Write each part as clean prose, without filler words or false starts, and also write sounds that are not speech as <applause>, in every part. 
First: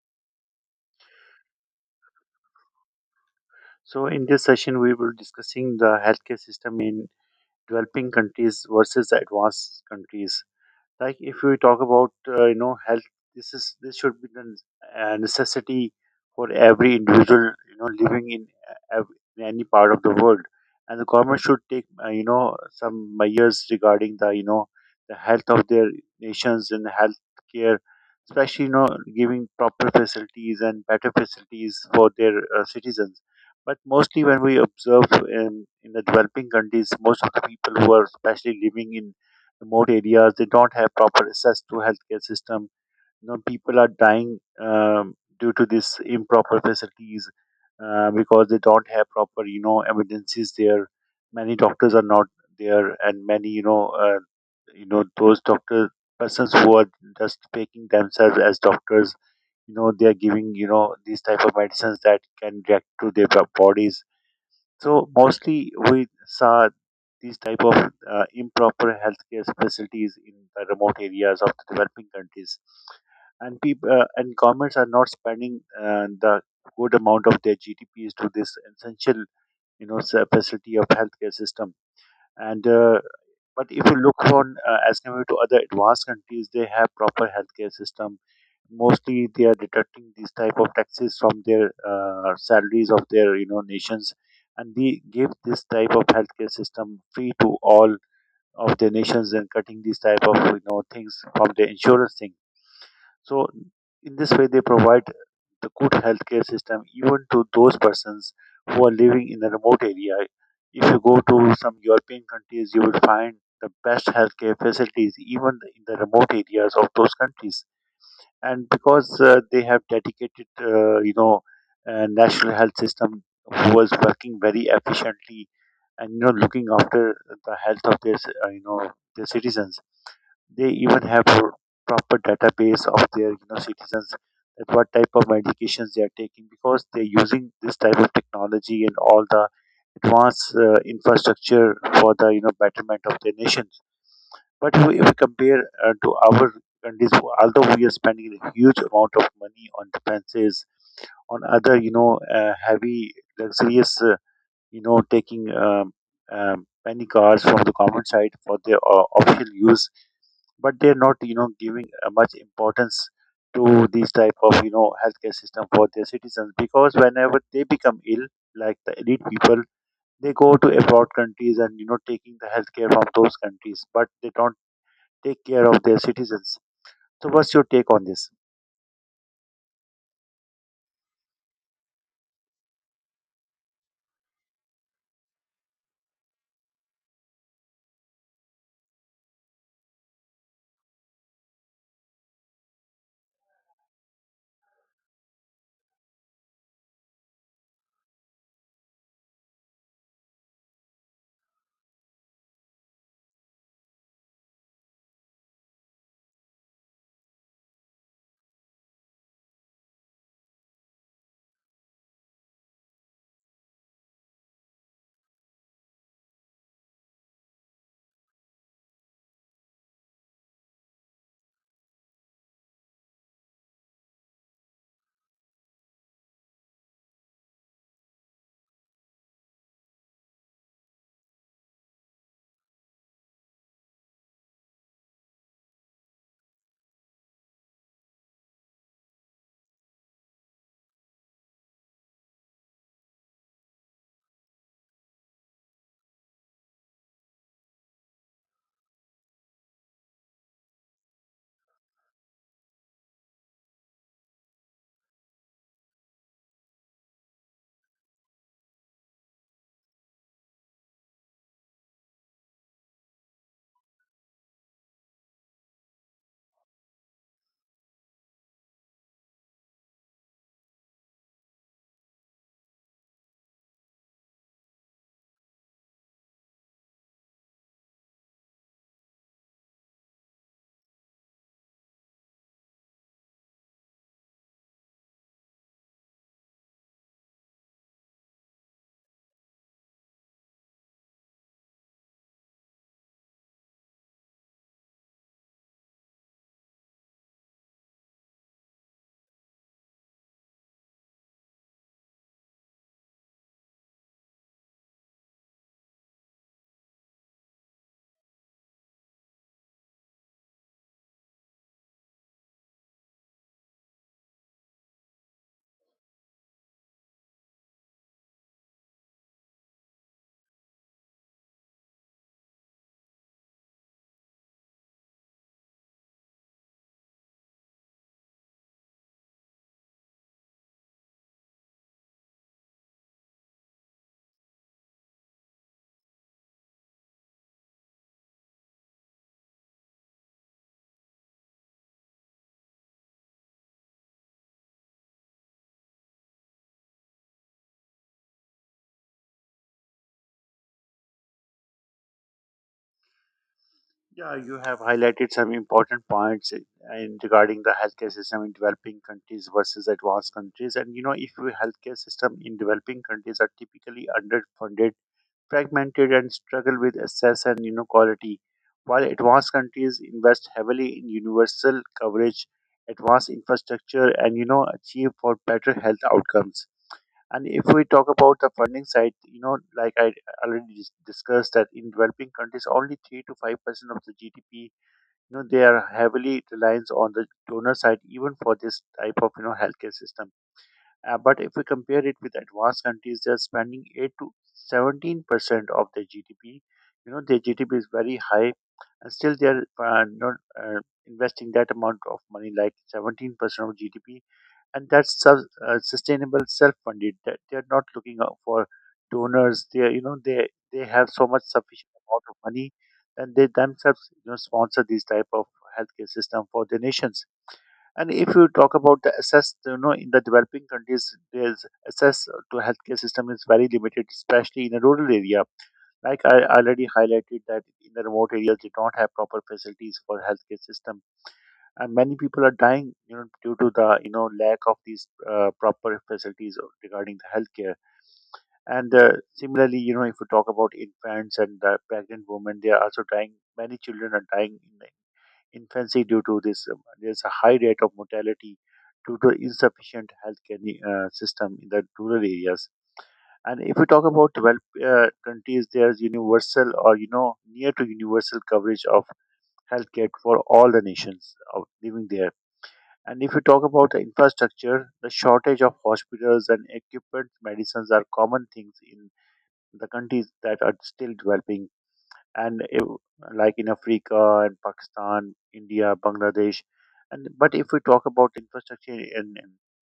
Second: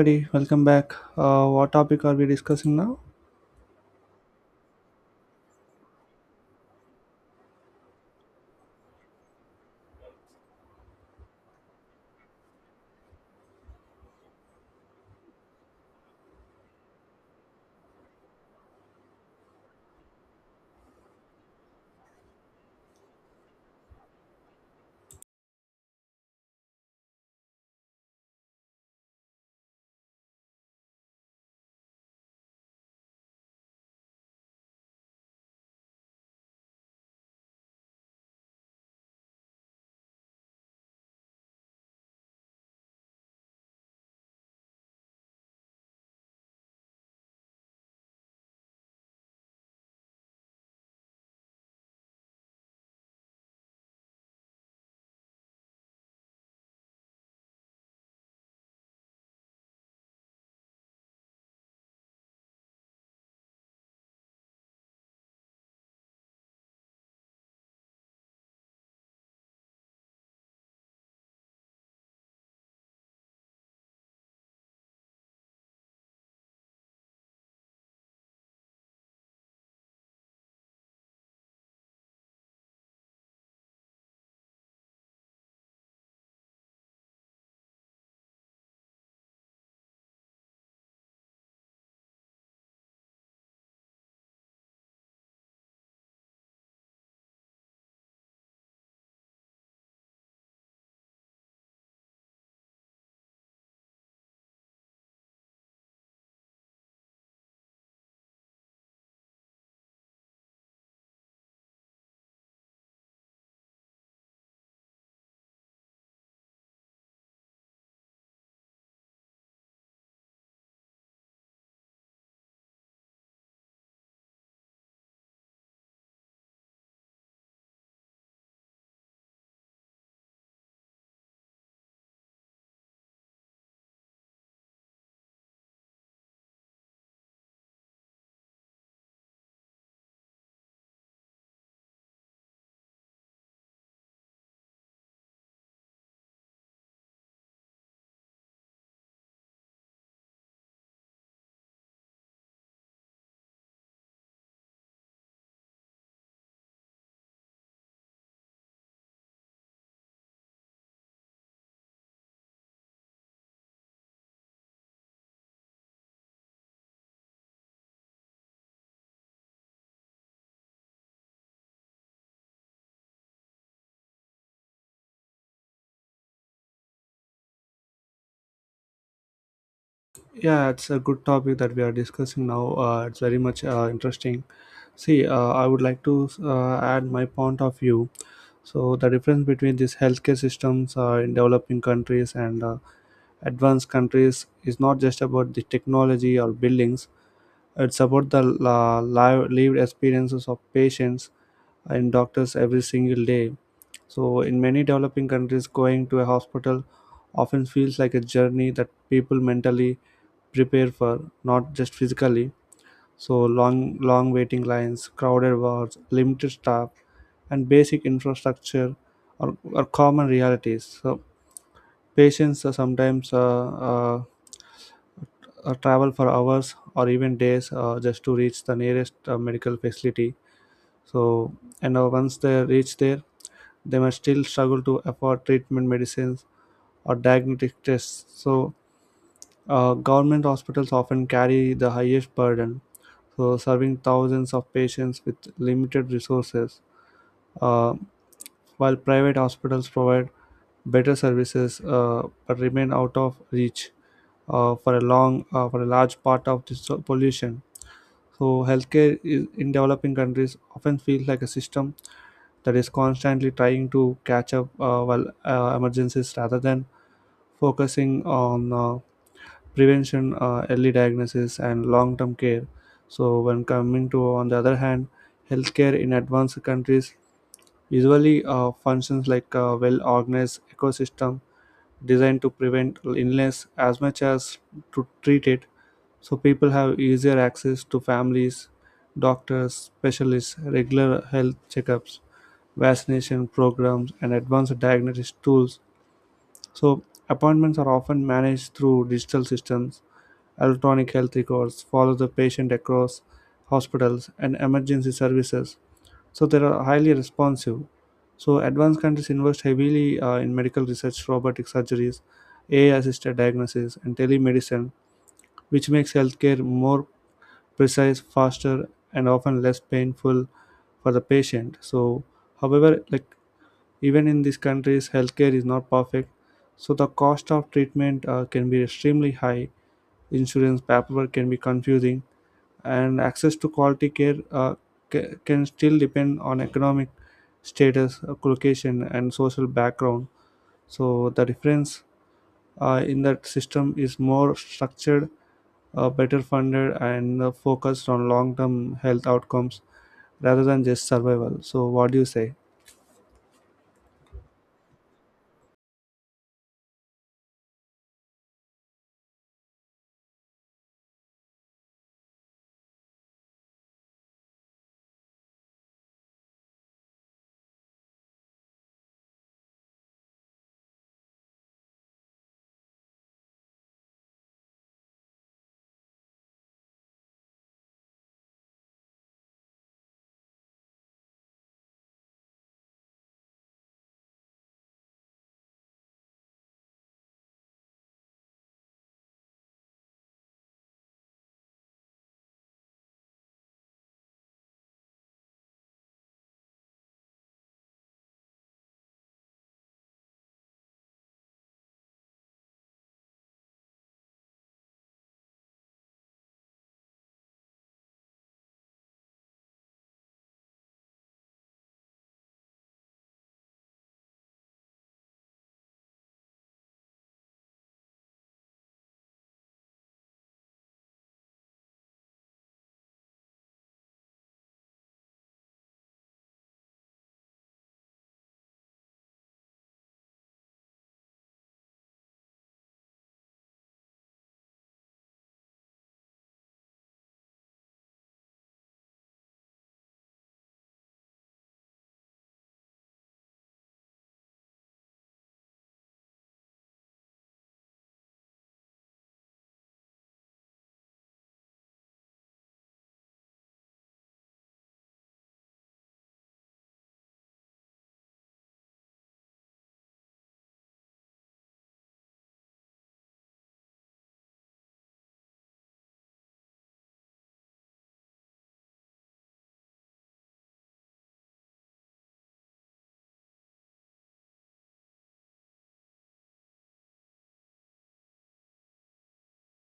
Everybody, welcome back. What topic are we discussing now? So, in this session, we will discussing the healthcare system in developing countries versus advanced countries. Like if we talk about you know health, this should be the necessity for every individual you know living in, in any part of the world, and the government should take you know some measures regarding the you know the health of their nations and health care, especially you know giving proper facilities and better facilities for their citizens. But mostly when we observe in the developing countries, most of the people who are especially living in remote areas. They don't have proper access to healthcare system. You know, people are dying due to these improper facilities because they don't have proper, you know, evidences there. Many doctors are not there, and many, you know, those doctor persons who are just faking themselves as doctors. You know, they are giving, you know, these type of medicines that can react to their bodies, so mostly we saw these type of improper healthcare facilities in the remote areas of the developing countries, and people and governments are not spending the good amount of their GDPs to this essential, you know, facility of healthcare system. And but if you look on as compared to other advanced countries, they have proper healthcare system. Mostly, they are deducting these type of taxes from their salaries of their you know nations, and they give this type of healthcare system free to all of their nations and cutting these type of you know things from their insurance thing. So in this way, they provide the good healthcare system even to those persons who are living in a remote area. If you go to some European countries, you will find the best healthcare facilities even in the remote areas of those countries. And because they have dedicated national health system who was working very efficiently and you know looking after the health of their, ci- you know, their citizens. They even have a proper database of their you know citizens, that what type of medications they are taking because they're using this type of technology and all the advanced infrastructure for the you know betterment of their nations. But if we compare to our countries, although we are spending a huge amount of money on defenses, on other you know heavy luxurious, taking penny cars from the common side for their official use, but they're not, you know, giving much importance to these type of, you know, healthcare system for their citizens because whenever they become ill, like the elite people, they go to abroad countries and, you know, taking the healthcare from those countries, but they don't take care of their citizens. So what's your take on this? Yeah, it's a good topic that we are discussing now. It's very much interesting. See, I would like to add my point of view. So, the difference between these healthcare systems in developing countries and advanced countries is not just about the technology or buildings, it's about the lived experiences of patients and doctors every single day. So, in many developing countries, going to a hospital often feels like a journey that people mentally prepare for, not just physically. So, long, long waiting lines, crowded wards, limited staff, and basic infrastructure are common realities. So, patients are sometimes travel for hours or even days just to reach the nearest medical facility. So, and once they reach there, they might still struggle to afford treatment medicines or diagnostic tests. So, government hospitals often carry the highest burden, so serving thousands of patients with limited resources, uh, while private hospitals provide better services but remain out of reach for a large part of this pollution. So healthcare is, in developing countries often feels like a system that is constantly trying to catch up while emergencies rather than focusing on prevention, early diagnosis, and long-term care. So, when coming to, on the other hand, healthcare in advanced countries usually functions like a well-organized ecosystem designed to prevent illness as much as to treat it. So people have easier access to families, doctors, specialists, regular health checkups, vaccination programs, and advanced diagnosis tools. So appointments are often managed through digital systems. Electronic health records follow the patient across hospitals and emergency services, so they are highly responsive. So advanced countries invest heavily in medical research, robotic surgeries, AI assisted diagnosis, and telemedicine, which makes healthcare more precise, faster, and often less painful for the patient. So however, like, even in these countries healthcare is not perfect. So the cost of treatment can be extremely high, insurance paperwork can be confusing, and access to quality care can still depend on economic status, location, and social background. So the difference in that system is more structured, better funded, and focused on long-term health outcomes rather than just survival. So what do you say? Yeah, you have highlighted some important points in regarding the healthcare system in developing countries versus advanced countries. And you know, if your healthcare system in developing countries are typically underfunded, fragmented, and struggle with access and you know quality, while advanced countries invest heavily in universal coverage, advanced infrastructure, and you know achieve for better health outcomes. And if we talk about the funding side, you know, like I already discussed, that in developing countries, only 3 to 5% of the GDP, you know they are heavily reliant on the donor side even for this type of you know healthcare system. But if we compare it with advanced countries, they are spending 8 to 17% of their GDP. You know their GDP is very high, and still they are not uh, investing that amount of money, like 17% of GDP, and that's sustainable self-funded, that they are not looking out for donors. They are, you know, they have so much sufficient amount of money, and they themselves you know sponsor these type of healthcare system for the nations. And if you talk about the access, you know in the developing countries there's access to healthcare system is very limited, especially in a rural area. Like I already highlighted that in the remote areas they don't have proper facilities for healthcare system, and many people are dying you know due to the you know lack of these proper facilities regarding the healthcare. And similarly you know if we talk about infants and the pregnant women, they are also dying. Many children are dying in infancy due to this there's a high rate of mortality due to insufficient healthcare system in the rural areas. And if we talk about developed countries, there's universal or you know near to universal coverage of healthcare for all the nations of living there. And if you talk about the infrastructure, the shortage of hospitals and equipment, medicines are common things in the countries that are still developing. And if, like in Africa and Pakistan, India, Bangladesh, and but if we talk about infrastructure in,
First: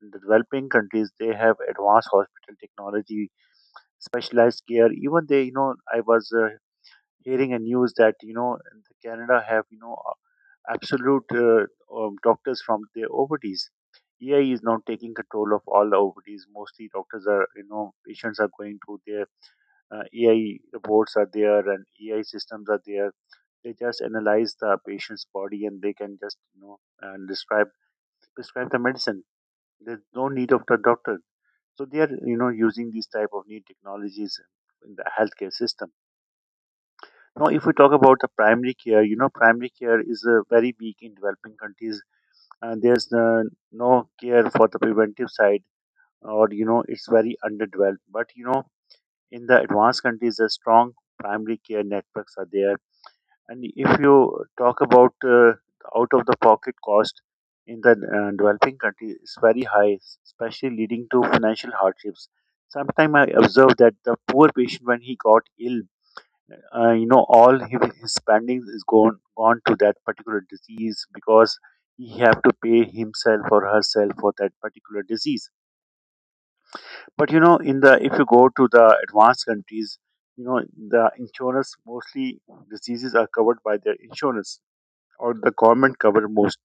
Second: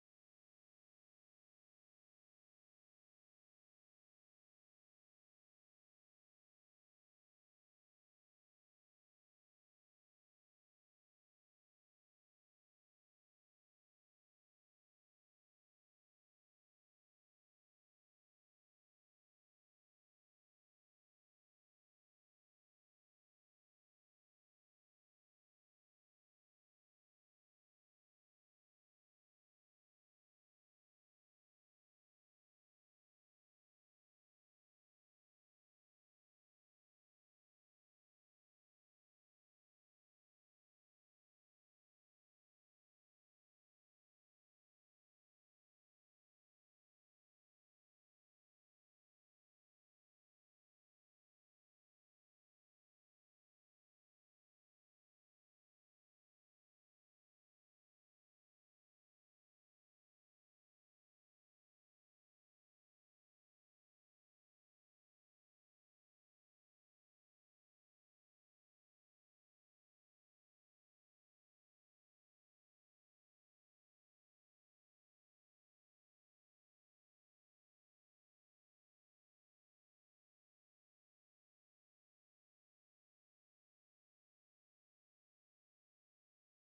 in the developing countries, they have advanced hospital technology, specialized care. Even they, you know, I was hearing a news that you know the Canada have you know absolute doctors from their OPDs. AI is now taking control of all the OPDs. Mostly doctors are, you know, patients are going to their AI reports are there and AI systems are there. They just analyze the patient's body and they can just, you know, and describe prescribe the medicine. There's no need of the doctor. So they are, you know, using these type of new technologies in the healthcare system. Now, if we talk about the primary care, you know, primary care is very weak in developing countries. There's no care for the preventive side, or you know, it's very underdeveloped. But you know, in the advanced countries, the strong primary care networks are there. And if you talk about out of the pocket cost in the developing countries, it's very high, especially leading to financial hardships. Sometimes I observe that the poor patient, when he got ill, you know all his spendings is gone to that particular disease because he have to pay himself or herself for that particular disease. But you know in the if you go to the advanced countries, you know the insurance, mostly diseases are covered by their insurance or the government cover most,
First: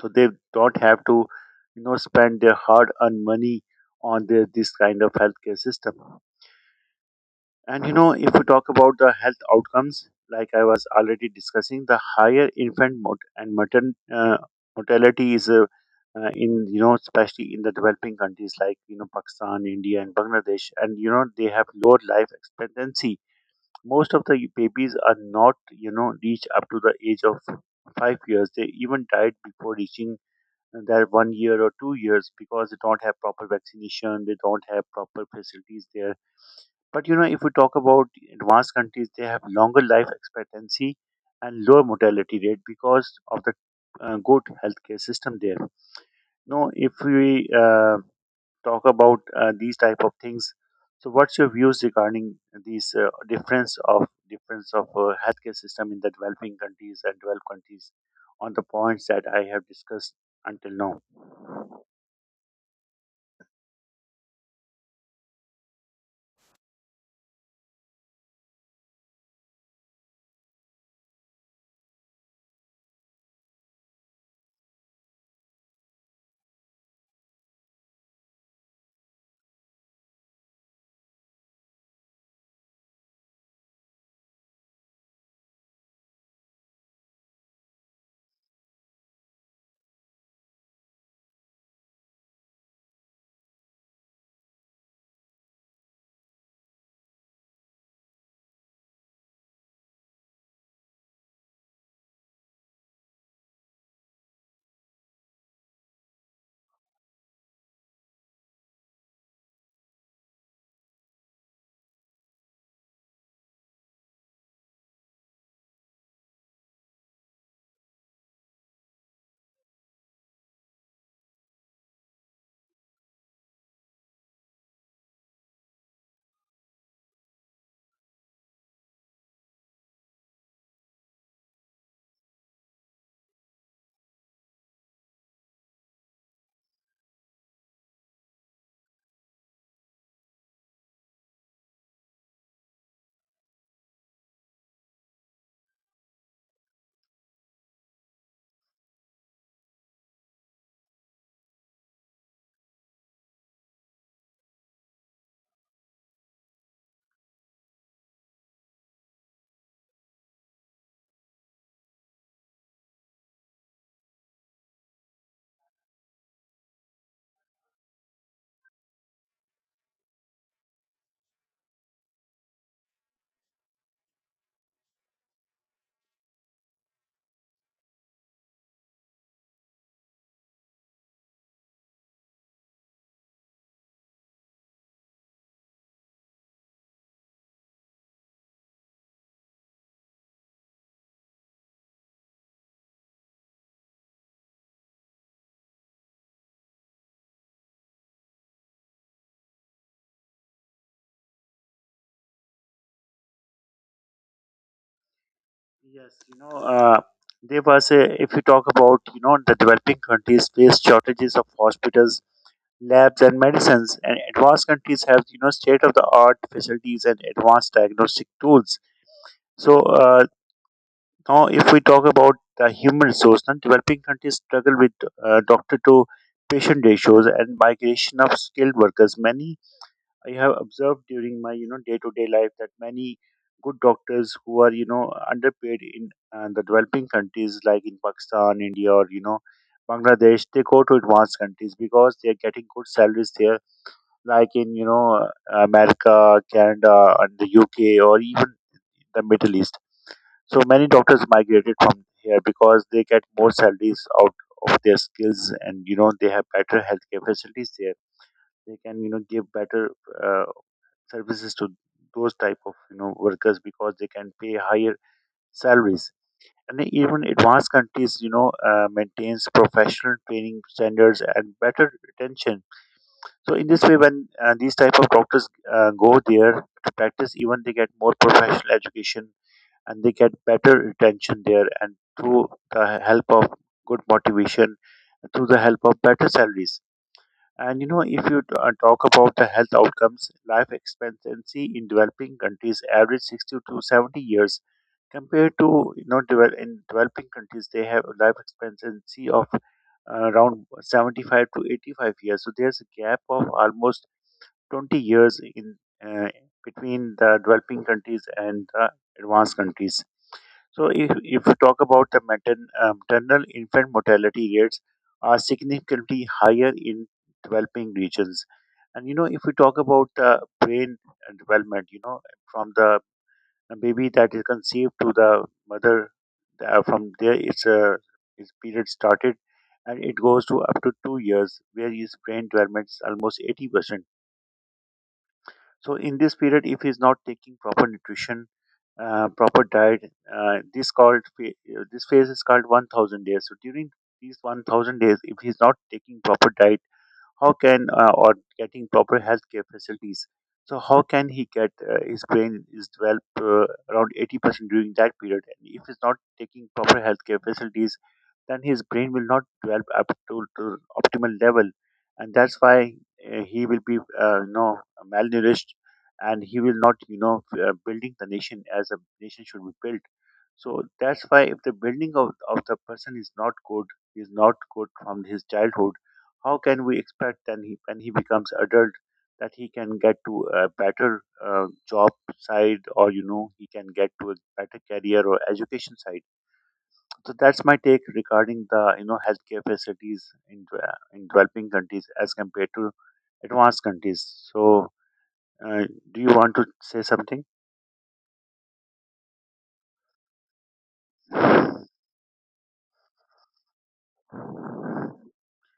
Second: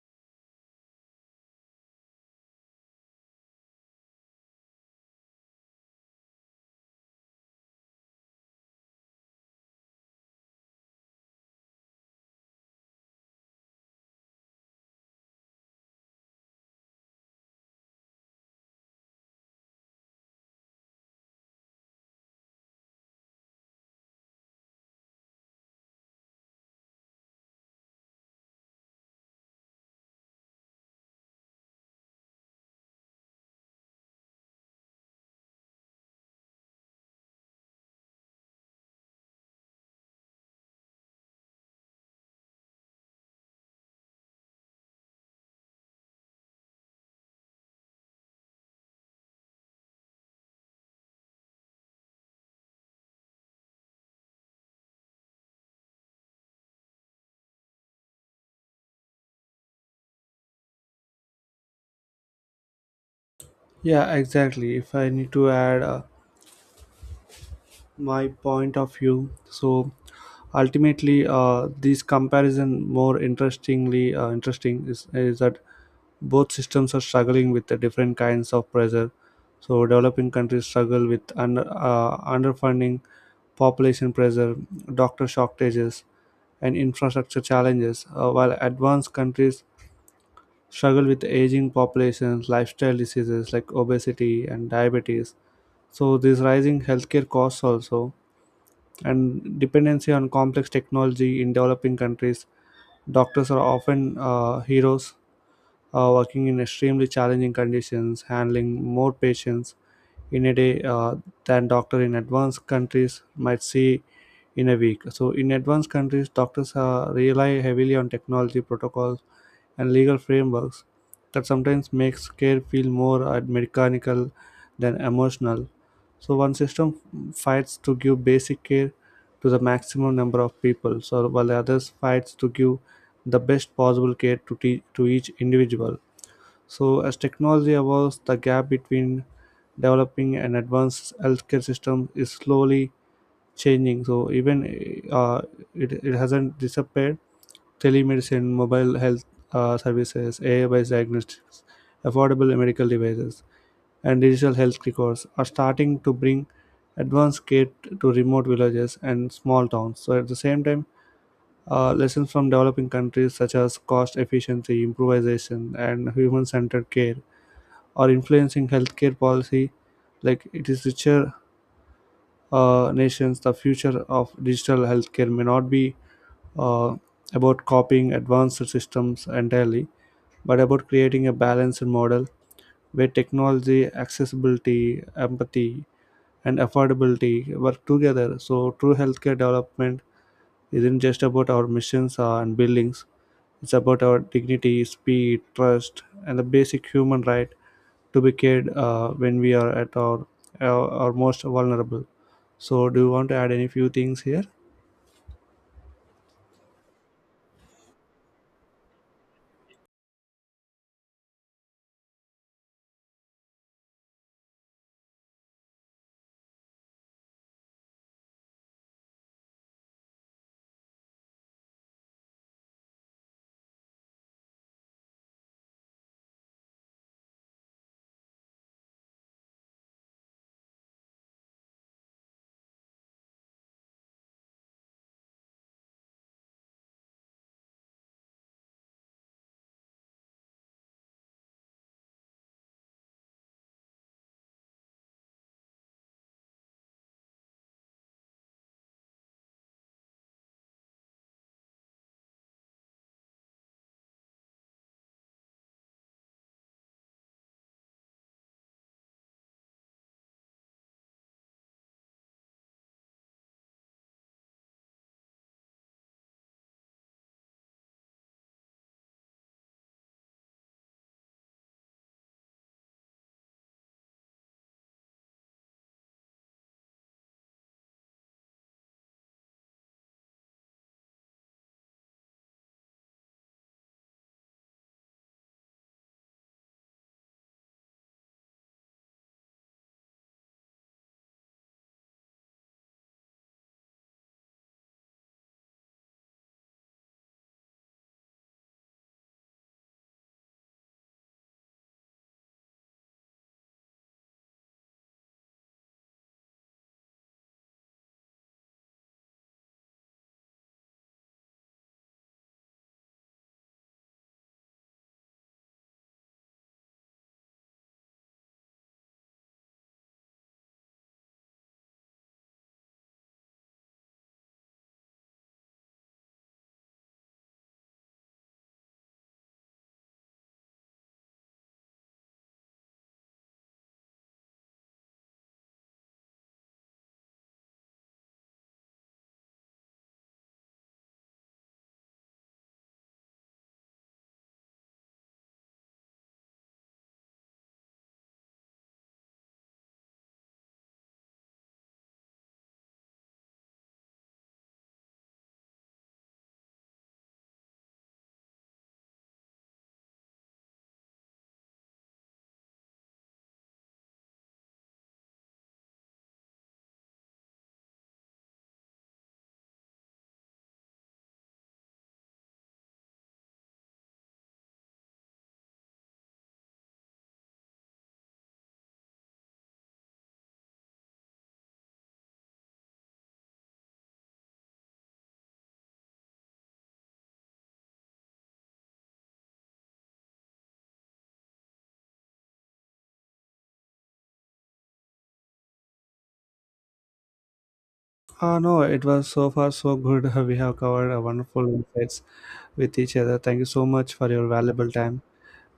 so they don't have to you know spend their hard earned money on their this kind of healthcare system. And you know, if we talk about the health outcomes, like I was already discussing, the higher infant mort- and matern- mortality is in you know, especially in the developing countries like you know Pakistan, India, and Bangladesh, and you know they have lower life expectancy. Most of the babies are not you know reach up to the age of 5 years. They even died before reaching their one year or 2 years because they don't have proper vaccination. They don't have proper facilities there. But you know, if we talk about advanced countries, they have longer life expectancy and lower mortality rate because of the good healthcare system there. No, if we talk about these type of things, so what's your views regarding these difference of healthcare system in the developing countries and developed countries on the points that I have discussed until now? Yeah, exactly. If I need to add. My point of view, so ultimately this comparison more interesting is that both systems are struggling with the different kinds of pressure. So developing countries struggle with underfunding, population pressure, doctor shortages, and infrastructure challenges, while advanced countries struggle with aging populations, lifestyle diseases like obesity and diabetes, so these rising healthcare costs also, and dependency on complex technology. In developing countries, doctors are often heroes working in extremely challenging conditions, handling more patients in a day than doctor in advanced countries might see in a week. So in advanced countries, doctors rely heavily on technology, protocols, and legal frameworks that sometimes makes care feel more mechanical than emotional. So one system fights to give basic care to the maximum number of people, so while the others fights to give the best possible care to each individual. So, as technology evolves, the gap between developing and advanced healthcare system is slowly changing. So, even it hasn't disappeared. Telemedicine, mobile health services, AI based diagnostics, affordable medical devices, and digital health records are starting to bring advanced care to remote villages and small towns. So, at the same time, lessons from developing countries such as cost efficiency, improvisation, and human centered care or influencing healthcare policy like it is richer nations, the future of digital healthcare may not be uh, about copying advanced systems entirely, but about creating a balanced model where technology, accessibility, empathy, and affordability work together. So true healthcare development isn't just about our missions and buildings. It's about our dignity, speed, trust, and the basic human right to be cared when we are at our most vulnerable. So, do you want to add any few things here? Yes, you know, if you talk about, you know, the developing countries face shortages of hospitals, labs, and medicines, and advanced countries have, you know, state of the art facilities and advanced diagnostic tools. So, now if we talk about the human resource, then developing countries struggle with doctor to patient ratios and migration of skilled workers. Many I have observed during my you know day to day life that many good doctors who are you know underpaid in the developing countries like in Pakistan, India, or you know Bangladesh, they go to advanced countries because they are getting good salaries there, like in you know America, Canada, and the UK, or even the Middle East. So many doctors migrated from here because they get more salaries out of their skills, and you know they have better healthcare facilities there. They can you know give better uh, services to those type of you know workers because they can pay higher salaries. And even advanced countries you know maintains professional training standards and better retention, so in this way when these type of doctors go there to practice, even they get more professional education and they get better retention there, and through the help of good motivation, through the help of better salaries. And you know, if you talk about the health outcomes, life expectancy in developing countries average 60 to 70 years, compared to you know in developing countries they have a life expectancy of around 75 to 85 years. So there's a gap of almost 20 years in uh, between the developing countries and the advanced countries. So, if you talk about the maternal infant mortality rates are significantly higher in developing regions. And you know, if we talk about the brain development, you know, from the baby that is conceived to the mother, from there it's a its period started, and it goes to up to 2 years, where his brain development is almost 80%. So in this period if he's not taking proper nutrition, proper diet, this called this phase is called 1000 days. So during these 1000 days if he's not taking proper diet, how can or getting proper healthcare facilities. So how can he get his brain is developed around 80% during that period? And if he's not taking proper healthcare facilities, then his brain will not develop up to optimal level, and that's why he will be you know malnourished, and he will not you know building the nation as a nation should be built. So that's why if the building of the person is not good from his childhood, how can we expect then he, when he becomes adult, that he can get to a better job side or you know he can get to a better career or education side. So that's my take regarding the you know healthcare facilities in in developing countries as compared to advanced countries. So uh, do you want to say something? No, it was so far so good. <laughs> We have covered a wonderful thank, insights with each other. Thank you so much for your valuable time.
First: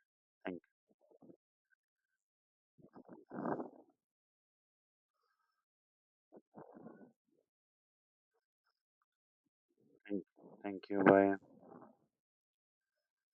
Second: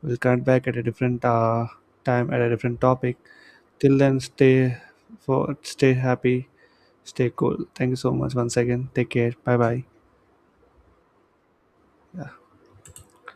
We'll connect back at a different time at a different topic. Till then, stay for stay happy, stay cool. Thank you so much once again. Take care. Bye bye. thank, Thank you. Bye.